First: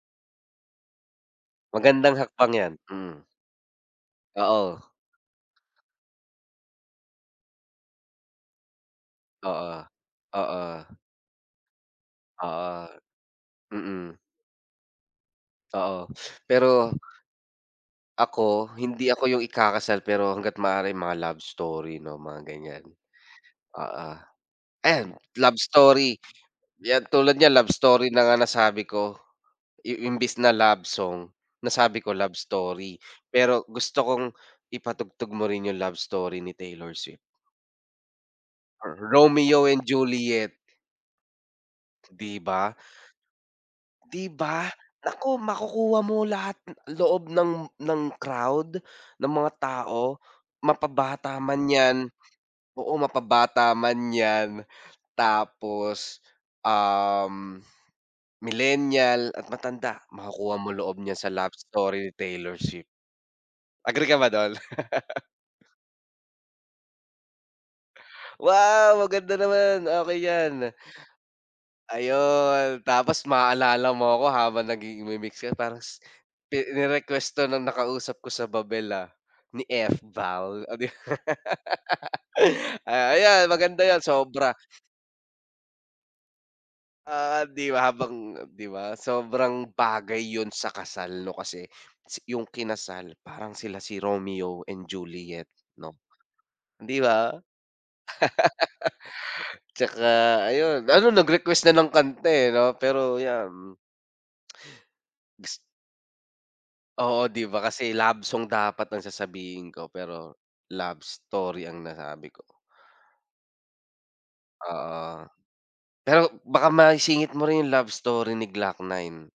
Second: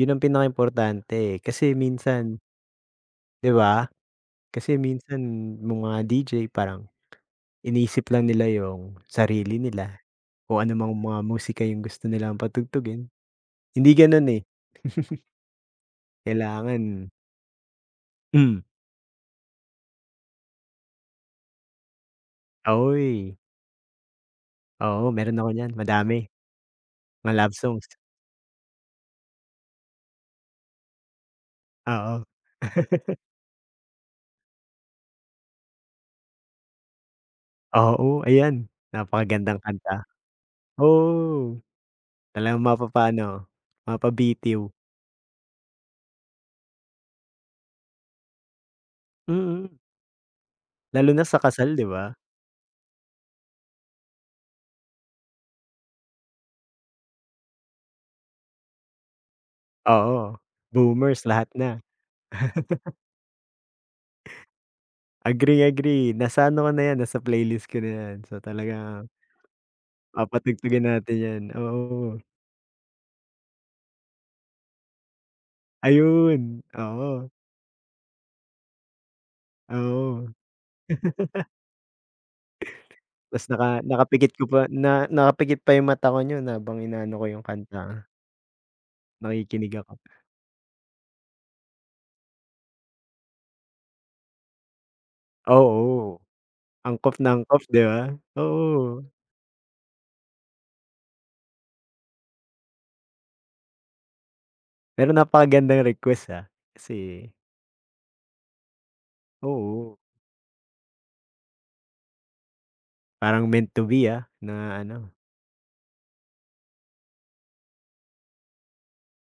'Yon ang pinaka importante eh kasi Magandang minsan hakbang 'yan. Hmm. 'Di ba. Kasi Oo. minsan no'ng mga DJ parang, inisip lang nila 'yong sarili Oo, nila. O anumang oo. mga musika 'yong gusto nilang Oo, patugtugin. Hindi mm. gano'n eh. Oo, pero Kailangan. Hmm. ako, hindi ako 'yong ikakasal pero hangga't maaari, mga Love Story, 'no mga ganyan. Uy. Oo, ayan Oo, meron ako Love niyan, Story madami. 'yan Mga tulad niyan love Love songs. Story na nga nasabi ko. I imbes na Love Song, nasabi ko Oo. Love Story pero gusto kong ipatugtog mo rin 'yong Love Story ni Taylor Swift. Oo, ayan Ro napakagandang Romeo and kanta. Juliet. Oo, 'Di talagang ba. mapapa ano, 'Di ba. mapabitiw. Naku makukuha mo lahat loob ng ng crowd, ng mga Mm. tao. Mapa Lalo na bata sa man kasal 'di 'yan, ba? oo, mapa bata man 'yan tapos, um, millennial at matanda, Oo, makukuha mo loob niya boomers. sa Lahat Love na. Story ni Taylor Swift. Agree ka ba do'n? Agree agree nasa ano ko na 'yan, nasa playlist ko na 'yan. So, Wow, talagang maganda naman. Okey 'yan. Papatugtugin natin 'yan, oo. Ayon tapos maaalala mo ako habang nagigi nagmi-mix ka, parang ni Ayun, oo. ni-request 'to no'ng nakausap ko sa Babel ah, ni Oo. Fval oh 'di ba. Tapos Ayan naka maganda 'yan, nakapikit ka sobra. pa na na nakapikit pa 'yong mata ko no'n habang inaano ko Ah, 'yong 'di ba kanta. habang 'di ba sobrang Nakikinig ako. bagay 'yon sa kasal 'no kasi 'yong kinasal, parang sila si Romeo and Juliet 'no Oo, 'di angkop na ba. angkop 'di ba. Oo. 'Tsaka ayon, ano nag-request na ng kanta eh 'no pero 'yan. Pero napakagandang request ah Oo kasi 'di ba kasi love song dapat ang sasabihin ko Oo. pero love story ang nasabi ko. Parang meant to be, ah, na ano. Oo. Pero baka maisingit mo rin 'yong love story ni Glock-9.